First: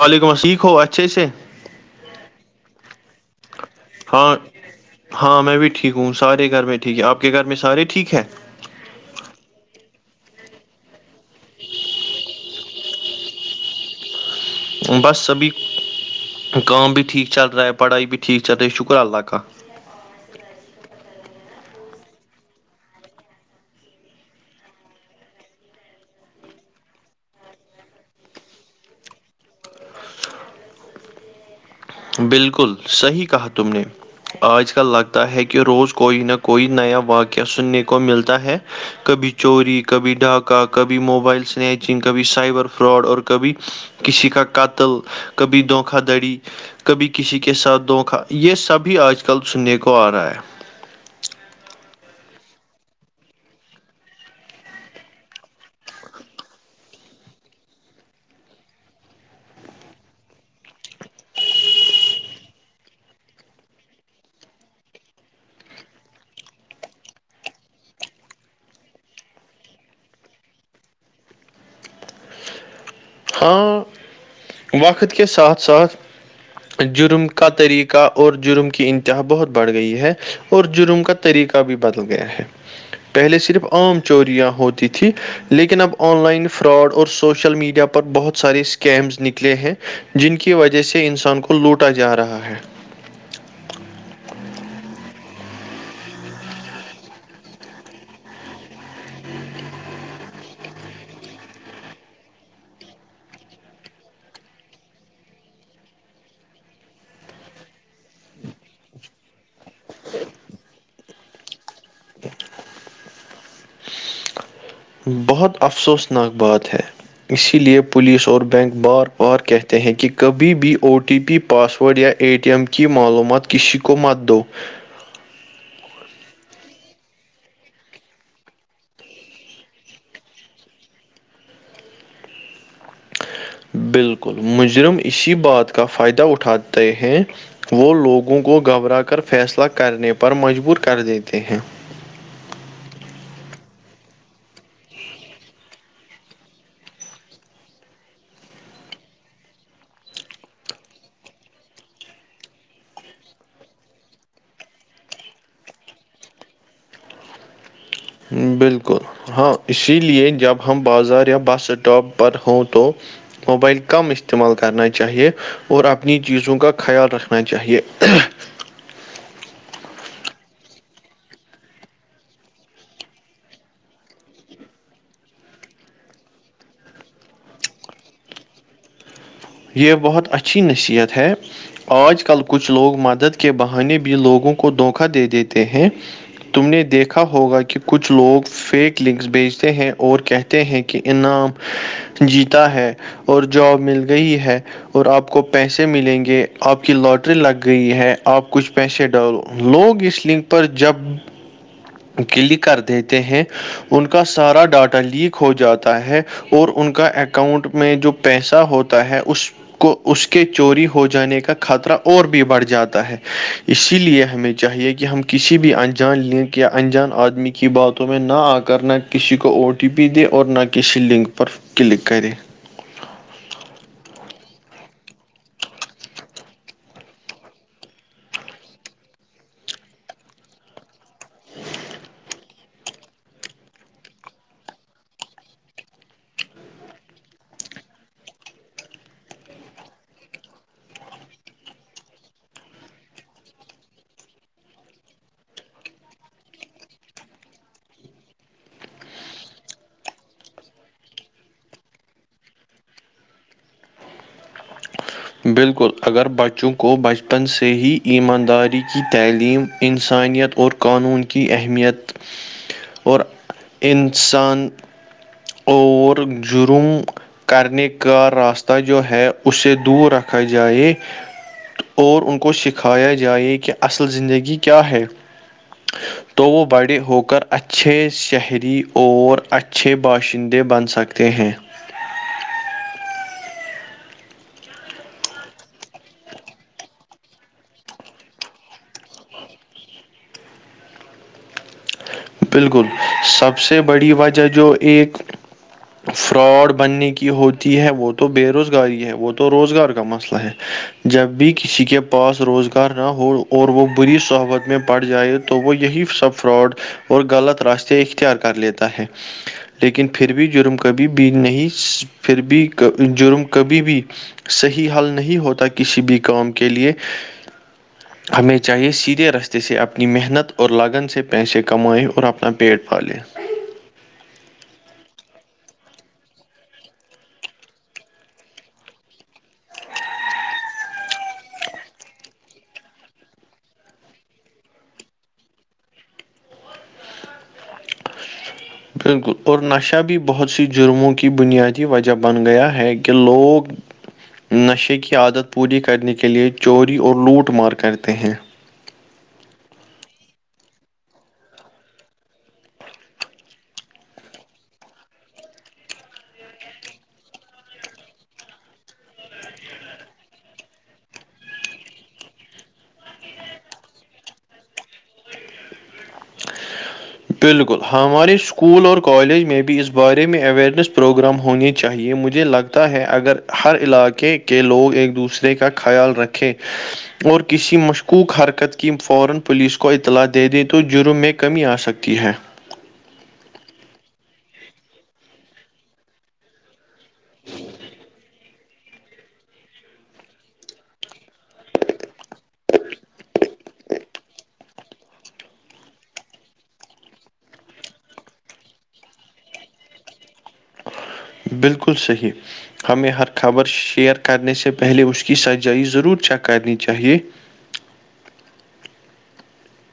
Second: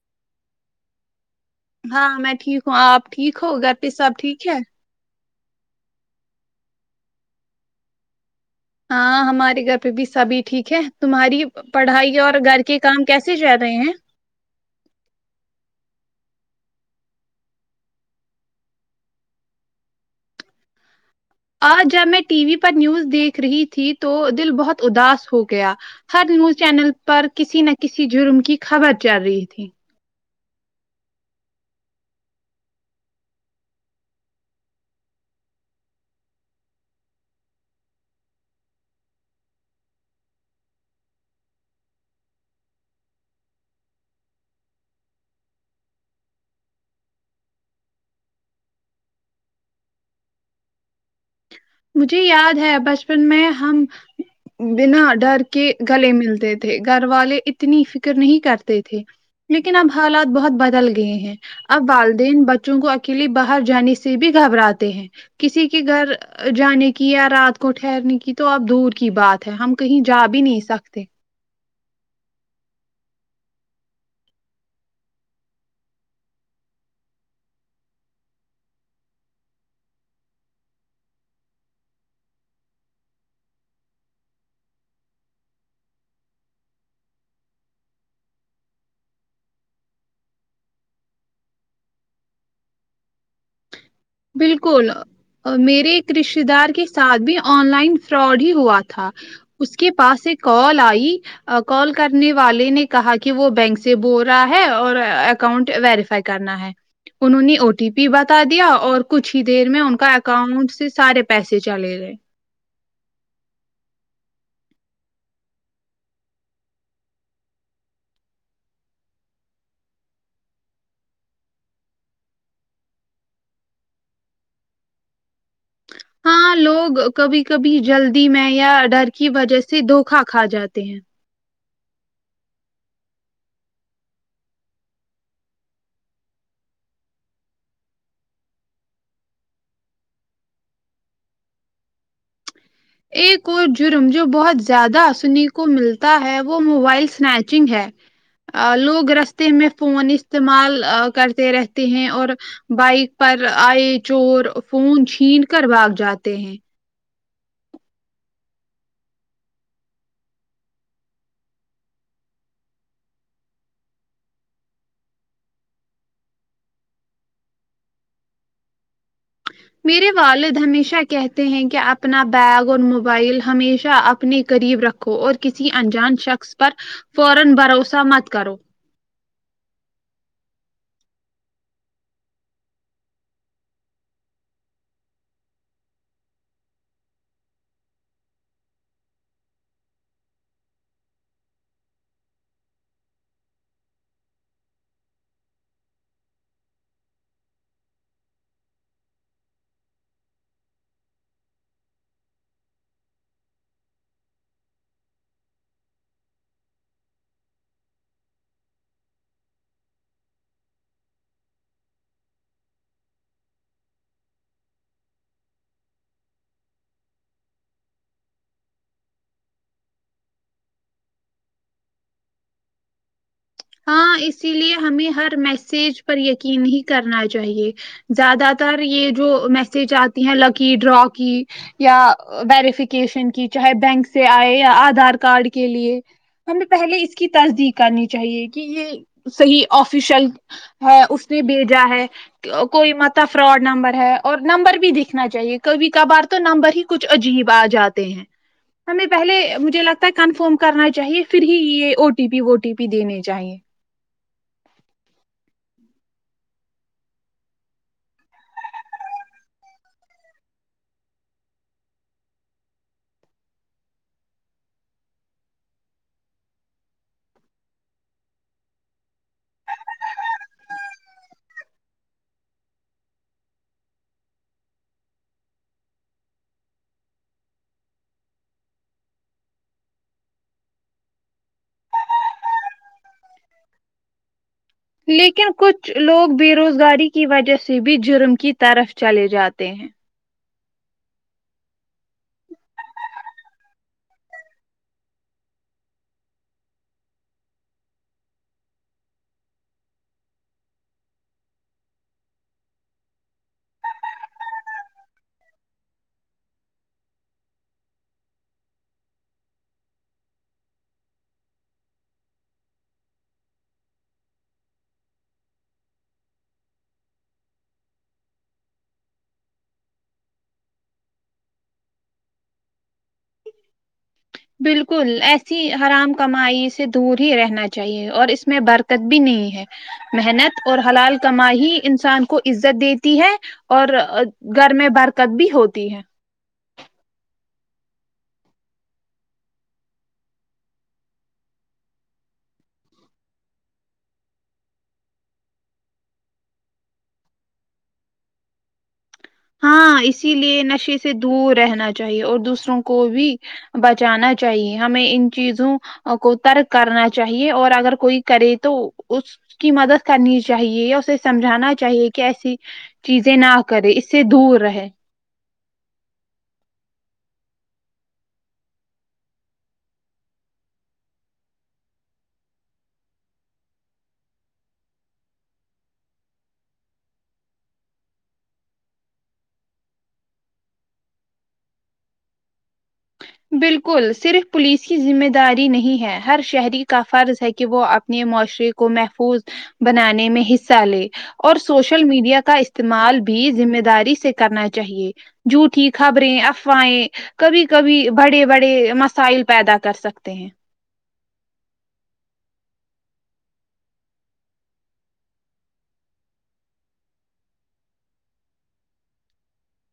وعلیکم علیق ہو اچھے سے ہاں میں ٹھیک ہوں آپ ٹھیک ہو گھر پہ سب ہاں ٹھیک ہے ہاں میں بھی ٹھیک ہوں سارے گھر میں ٹھیک ہے آپ کے گھر میں سارے ٹھیک ہے ہاں ہمارے گھر پہ بھی سبھی ٹھیک ہے تمہاری پڑھائی اور گھر کے کام کیسے جا رہے ہیں بس سبھی کام بھی ٹھیک چل رہا ہے پڑھائی بھی ٹھیک چل رہی ہے شکر اللہ کا آ جب میں ٹی وی پر نیوز دیکھ رہی تھی تو دل بہت اداس ہو گیا ہر نیوز چینل پر کسی نہ کسی جرم کی خبر چل رہی تھی بالکل صحیح کہا تم نے آج کل لگتا ہے کہ روز کوئی نہ کوئی نیا واقعہ سننے کو ملتا ہے کبھی چوری کبھی ڈھاکہ کبھی موبائل سنیچنگ کبھی سائبر فراڈ اور کبھی کسی کا قاتل کبھی دھوکا دھڑی کبھی کسی کے ساتھ دھوکا یہ سبھی آج کل سننے کو آ رہا ہے مجھے یاد ہے بچپن میں ہم بنا ڈر کے گلے ملتے تھے گھر والے اتنی فکر نہیں کرتے تھے لیکن اب حالات بہت بدل گئے ہیں اب والدین بچوں کو اکیلے باہر جانے سے بھی گھبراتے ہیں کسی کے گھر جانے کی یا رات کو ٹھہرنے کی تو اب دور کی بات ہے ہم کہیں جا بھی نہیں سکتے ہاں وقت کے ساتھ ساتھ جرم کا طریقہ اور جرم کی انتہا بہت بڑھ گئی ہے اور جرم کا طریقہ بھی بدل گیا ہے پہلے صرف عام چوریاں ہوتی تھی لیکن اب آن لائن فراڈ اور سوشل میڈیا پر پر بہت سارے اسکیمز نکلے ہیں جن کی وجہ سے انسان کو لوٹا جا رہا ہے بالکل میرے ایک رشتتے دار کے ساتھ بھی آن لائن فراڈ ہی ہوا تھا اس کے پاس ایک کال آئی کال کرنے والے نے کہا کہ وہ بینک سے بول رہا ہے اور اکاؤنٹ ویریفائی کرنا ہے انہوں نے او ٹی پی بتا دیا اور کچھ ہی دیر میں ان کا اکاؤنٹ سے سارے پیسے چلے گئے بہت افسوسناک بات ہے اسی لیے پولیس اور بینک بار بار کہتے ہیں کہ کبھی بھی O T P password یا اے ٹی ایم کی معلومات کسی کو مت دو اور ہاں لوگ کبھی کبھی جلدی میں یا ڈر کی وجہ سے دھوکا کھا جاتے ہیں بالکل مجرم اسی بات کا فائدہ اٹھاتے ہیں وہ لوگوں کو گھبرا کر فیصلہ کرنے پر مجبور کر دیتے ہیں ایک اور جرم جو بہت زیادہ سنے کو ملتا ہے وہ موبائل سنیچنگ ہے لوگ رستے میں فون استعمال کرتے رہتے ہیں اور بائک پر آئے چور فون چھین کر بھاگ جاتے ہیں بالکل ہاں اسی لیے جب ہم بازار یا بس اسٹاپ پر ہوں تو موبائل کم استعمال کرنا چاہیے اور اپنی چیزوں کا خیال رکھنا چاہیے میرے والد ہمیشہ کہتے ہیں کہ اپنا بیگ اور موبائل ہمیشہ اپنے قریب رکھ رکھو اور کسی انجان شخص پر فورا بھروسہ مت کرو یہ بہت اچھی نصیحت ہے آج کل کچھ لوگ مدد کے بہانے بھی لوگوں کو دھوکا دے دیتے ہیں تم نے دیکھا ہوگا کہ کچھ لوگ فیک لنکس بھیجتے ہیں اور کہتے ہیں کہ انعام جیتا ہے اور جاب مل گئی ہے اور آپ کو پیسے ملیں گے آپ کی لاٹری لگ گئی ہے آپ کچھ پیسے ڈالو لوگ اس لنک پر جب کلک کر دیتے ہیں ان کا سارا ڈاٹا لیک ہو جاتا ہے اور ان کا اکاؤنٹ میں جو پیسہ ہوتا ہے اس کو اس کے چوری ہو جانے کا خطرہ اور بھی بڑھ جاتا ہے اسی لیے ہمیں چاہیے کہ ہم کسی بھی انجان لنک یا انجان آدمی کی باتوں میں نہ آ کرنا کسی کو او ٹی پی دے اور نہ کسی لنک پر کلک کرے ہاں اسی لیے ہمیں ہر میسج پر یقین ہی کرنا چاہیے زیادہ تر یہ جو میسج آتی ہیں لکی ڈرا کی یا ویریفکیشن کی چاہے بینک سے آئے یا آدھار کارڈ کے لیے ہمیں پہلے اس کی تصدیق کرنی چاہیے کہ یہ صحیح آفیشل ہے اس نے بھیجا ہے کوئی متب فراڈ نمبر ہے اور نمبر بھی دیککھنا چاہیے کبھی کبھار تو نمبر ہی کچھ عجیب آ جاتے ہیں ہمیں پہلے مجھے لگتا ہے کنفرم کرنا چاہیے پھر ہی یہ او ٹی پی وو ٹی پی دینے چاہیے بالکل اگر بچوں کو بچپن سے ہی ایمانداری کی تعلیم انسانیت اور قانون کی اہمیت اور انسان اور جرم کرنے کا راستہ جو ہے اسے دور رکھا جائے اور ان کو سکھایا جائے کہ اصل زندگی کیا ہے تو وہ بڑے ہو کر اچھے شہری اور اچھے باشندے بن سکتے ہیں لیکن کچھ لوگ بے روزگاری کی وجہ سے بھی جرم کی طرف چلے جاتے ہیں بالکل سب سے بڑی وجہ جو ایک فراڈ بننے کی ہوتی ہے وہ تو بے روزگاری ہے وہ تو روزگار کا مسئلہ ہے جب بھی کسی کے پاس روزگار نہ ہو اور وہ بری صحبت میں پڑ جائے تو وہ یہی سب فراڈ اور غلط راستے اختیار کر لیتا ہے لیکن پھر بھی جرم کبھی بھی نہیں پھر بھی جرم کبھی بھی صحیح حل نہیں ہوتا کسی بھی کام کے لے ہمیں چاہیے سیدھے رستے سے اپنی محنت اور لگن سے پیسے کمائے اور اپنا پیٹ پالے بالکل ایسی حرام کمائی سے دور ہی رہنا چاہیے اور اس میں برکت بھی نہیں ہے محنت اور حلال کمائی انسان کو عزت دیتی ہے اور گھر میں برکت بھی ہوتی ہے بالکل اور نشہ بھی بہت سی جرموں کی بنیادی وجہ بن گیا ہے کہ لوگ نشے کی عادت پوری کرنے کے لیے چوری اور لوٹ مار کرتے ہیں ہاں اسی لیے نشے سے دور رہنا چاہیے اور دوسروں کو بھی بچانا چاہیے ہمیں ان چیزوں کو ترک کرنا چاہیے اور اگر کوئی کرے تو اس کی مدد کرنی چاہیے یا اسے سمجھانا چاہیے کہ ایسی چیزیں نہ کرے اس سے دور رہے بالکل ہمارے اسکول اور کالج میں بھی اس بارے میں اورنیس پروگرام ہونے چاہیے مجھے لگتا ہے اگر ہر علاقے کے لوگ ایک دوسرے کا خیال رکھیں اور کسی مشکوک حرکت کی فورا پولیس کو اطلاع دے دیں تو جرم میں کمی آ سکے تی ہے بالکل صرف پولیس کی ذمہ داری نہیں ہے ہر شہری کا فرض ہے کہ وہ اپنے معاشرے کو محفوظ بنانے میں حصہ لے اور سوشل میڈیا کا استعمال بھی ذمہ داری سے کرنا چاہیے جھوٹھی خبریں افواہیں کبھی کبھی بڑے بڑے مسائل پیدا کر سکتے ہیں بالکل صحیح ہمیں ہر خبر شیئر کرنے سے پہلے اس کی سجائی ضرور چیک کرنی چاہیے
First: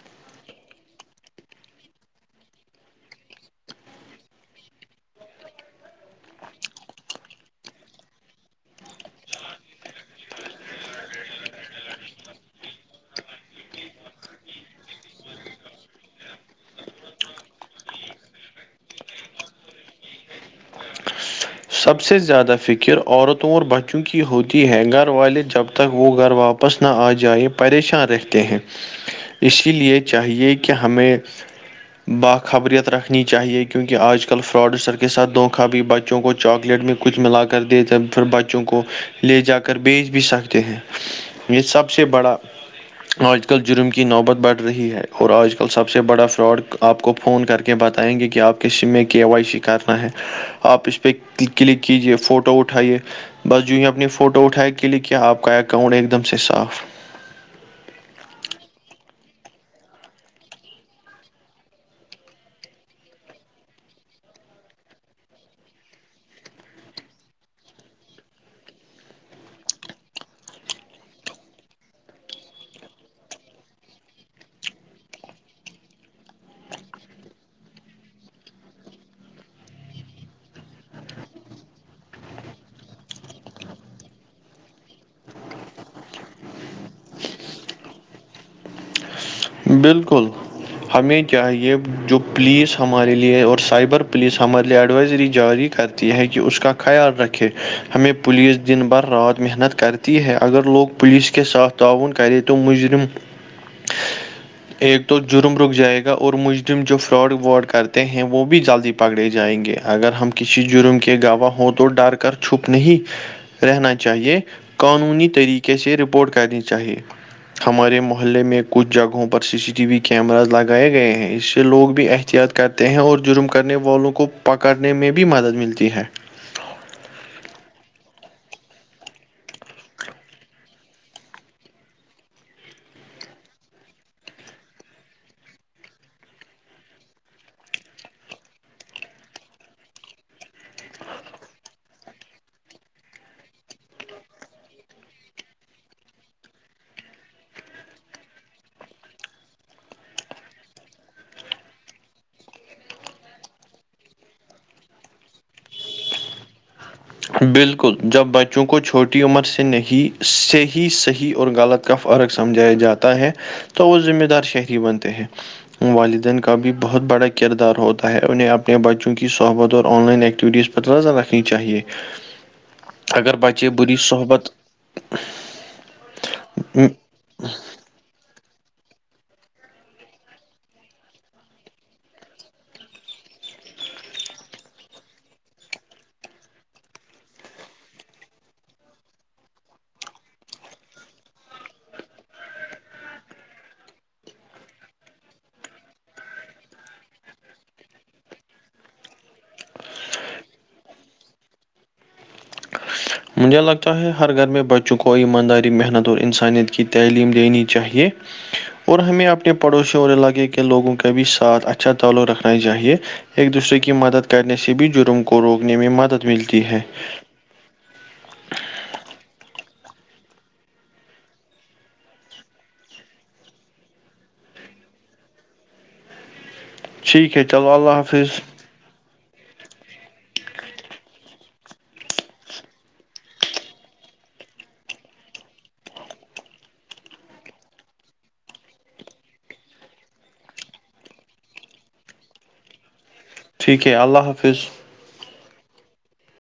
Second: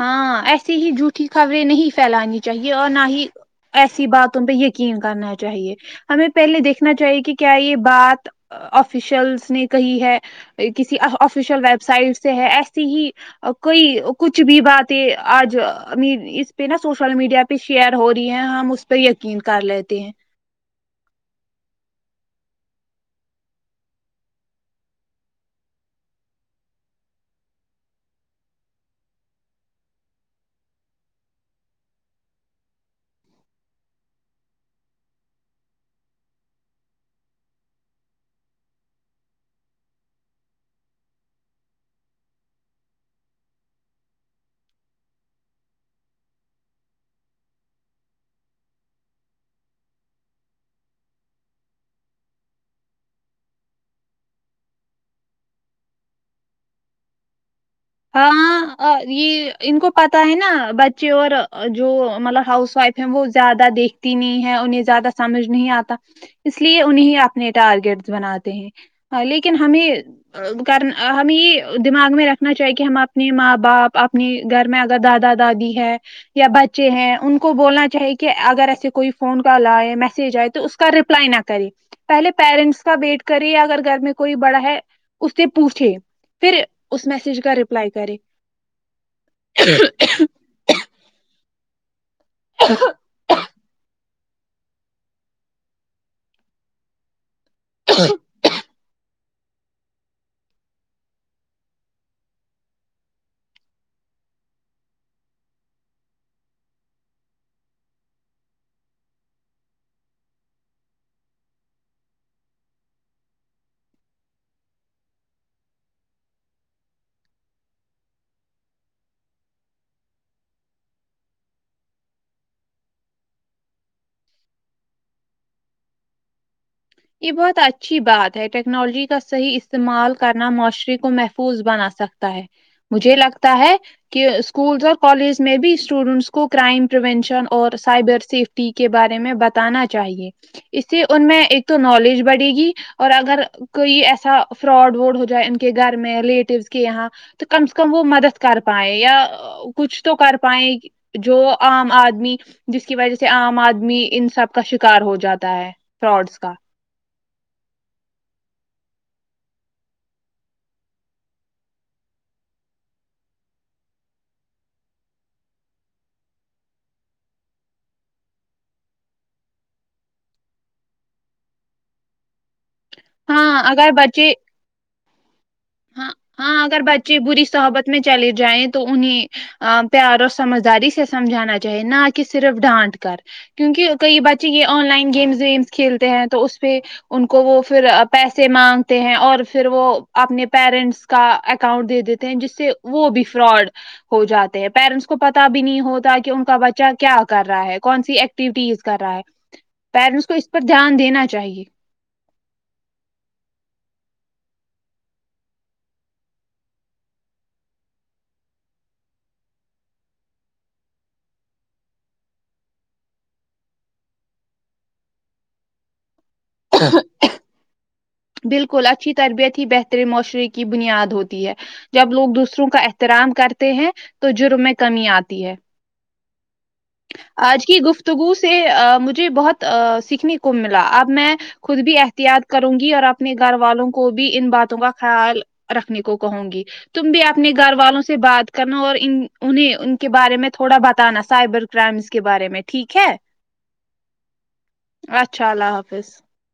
ہاں ایسی ہی جھوٹیھی خبریں نہیں پھیلانی چاہیے اور نہ ہی ایسی باتوں پہ یقین کرنا چاہیے ہمیں پہلے دیکھنا چاہیے کہ کیا یہ بات آفیشلس نے کہی ہے کسی آفیشیل ویب سائٹ سے ہے ایسی ہی کوئی کچھ کچھ بھی باتیں آج اس پہ نا سوشل میڈیا پہ شیئر ہو رہی ہیں ہم اس تو یقین کر لیتے ہیں سب سے زیادہ فکر عورتوں اور بچوں کی ہوتی ہے گھر والے جب تک وہ گھر واپ واپس نہ آ جائے پریشان رہتے ہیں اسی لیے چاہیے کہ ہمیں باخبریت رکھنی چاہیے کیونکہ آج کل فراڈ سر کے ساتھ د خوابی بچوں کو چاکلیٹ میں کچھ ملا کر دےتے پھر بچوں کو لے جا کر بیچ بھی سکتے ہیں یہ سب سے بڑا آج کل جرم کی نوبت بڑھ رہی ہے اور آج کل سب سے بڑا فراڈ آپ کو فون کر کے بتائیں گے کہ آپ کے سیم میں کی وائی سی کرنا ہے آپ اس پ اس پہ کلک کیجیے فوٹو اٹھائیے بس جویں اپنی فوٹو اٹھائے کلک کیا آپ کا اکاؤنٹ ایک دم سے صاف ہاں یہ ان کو پتا ہے نا بچے اور جو مطلب ہاؤس وائف ھر وہ زیادہ دیکھتی نہیں ہے انہیں زیادہ سمجھ نہیں آتا اس لیے انہیں اپنے ٹارگیٹ بناتے ہیں ہاں لیکن ہمیں کرنا ہمیں دماغ میں رکھنا چاہیے کہ ہم اپنے ماں باپ اپنے گھر میں اگر دادا دادی ہے یا بچے ہیں ان کو بولنا چاہیے کہ اگر ایسے کوئی فون کال آئے میسج آئے تو اس کا ریپلائی نہ کرے پہلے پیرنٹس کا ویٹ کرے اگر گھر میں کوئی بڑا ہے اس سے پوچھے پھر اس میسج کا رپلائی کرے بالکل ہمیں چاہیے جو پولیس ہمارے لیے اور سائبر پولیس ہمارے لیے ایڈوائزری جاری کرتی ہے کہ اس کا خیال رکھے ہمیں پولیس دن بھر رات محنت کرتی تی ہے اگر لوگ پلیس کےے ساتھ تعاون کرے تو مجرم ایک تو جرم رک جائے گا اور مجرم جو فراڈ ورڈ کرتے ہیں وہ بھی جلدی پکڑے جائیں گے اگر ہم کسی جرم کے گواہ ہوں تو ڈر کر چھپ نہیں رہنا چاہیے قانونی طریقے سے رپورٹ کرنی چاہیے ہمارے محلے میں کچھ جگہوں پر پر C C T V cameras لگائے گئے ہیں اس سے لوگ بھی احتیاط کرتے ہیں اور جرم کرنے والوں کو پکڑنے میں بھی مدد ملتی ہے یہ بہت اچھی بات ہے ٹیکنالوجی کا صحیح استعمال کرنا معاشرے کو محفوظ بنا سک ہے مجھے لگتا ہے کہ اسکولس اور کالج میں بھی اسٹوڈینٹس کو کرائم پرریینشن اور سائبر سیفٹی کے بارے میں بتانا چاہیے اسی ان میں ایک تو نالج بڑھے گی اور اگر کوئی ایسا فراڈ وورڈ ہو جائے ان کے گھر میں ریلیٹیوس کے یہاں تو کم سے کم وہ مدد کر پائے یا کچھ تو کر پائائے جو عام آدمی جس کی وجہ سے عام آدمی ان سب کا شکار ہو جاتا ہے فراڈس کا بالکل جب بچوں کو چھوٹی عمر سے نہیں صحیح صحیح اور غلط کا فرق سمجھایا جاتا ہے تو وہ ذمہ دار شہری بنتے ہیں والدین کا بھی بہت بڑا کردار ہوتا ہے انہیں اپنے بچوں کی صحبت اور آن لائن ایکٹیویٹیز ظ رکھنی چاہیے اگر ہاں بچے بری بچے صحبت ہاں ہاں اگر بچے بری صحبت میں چلے جائیں تو انہیں ا پیار اور سمجھداری سے سمجھانا چاہیے نہ کہ صرف ڈانٹ کر کیونکہ کئی بچے یہ آن لائن گیمز ویمس کھیلتے ہیں تو اس پہ ان کو وہ پھر پیسے مانگتے ہیں اور پھر وہ اپنے پیرنٹس کا اکاؤنٹ دے دیتے ہیں جس سے وہ بھی فراڈ ہو جاتے ہیں پیرنٹس کو پتا بھی نہیں ہوتا کہ ان کا بچہ کیا کر رہا ہے کون سی ایک ایکٹیوٹیز کر رہا ہے پیرنٹس کو اس پر دھیان دینا چاہیے مجھے لگتا ہے ہر گھر میں بچوں کو ایمانداری محنت اور انسانیت کی تعلیم دینی چاہیے اور ہمیں اپنے پڑوسی اور علاقے کے لوگوں کا بھی ساتھ اچھا تعلق رکھنا چاہیے ایک دوسرے کی مدد کرنے سے بھی جرم کو روکنے میں مدد ملتی ہے بالکل اچھی تربیت ہی بہتری معاشرے کی بنیاد ہوتی ہے جب لوگ دوسروں کا احترام کرتے ہیں تو جرم میں کمی آتی ہے ٹھیک ہے آج چلو کی اللہ گفتگو حافظ سے مجھے بہت سیکھنے کو ملا اب میں خود بھی احتیاط کروں گی اور اپنے گھر والوں کو بھی ان باتوں کا خیال رکھنے کو کہوں گی تم بھی اپنے گھر والوں سے بات کرنا اور ان انہیں ان کے بارے میں تھوڑا بتانا سائبر کرائمس کے بارے میں ٹھیک ہے ٹھیک ہے اللہ حافظ اچھا اللہ حافظ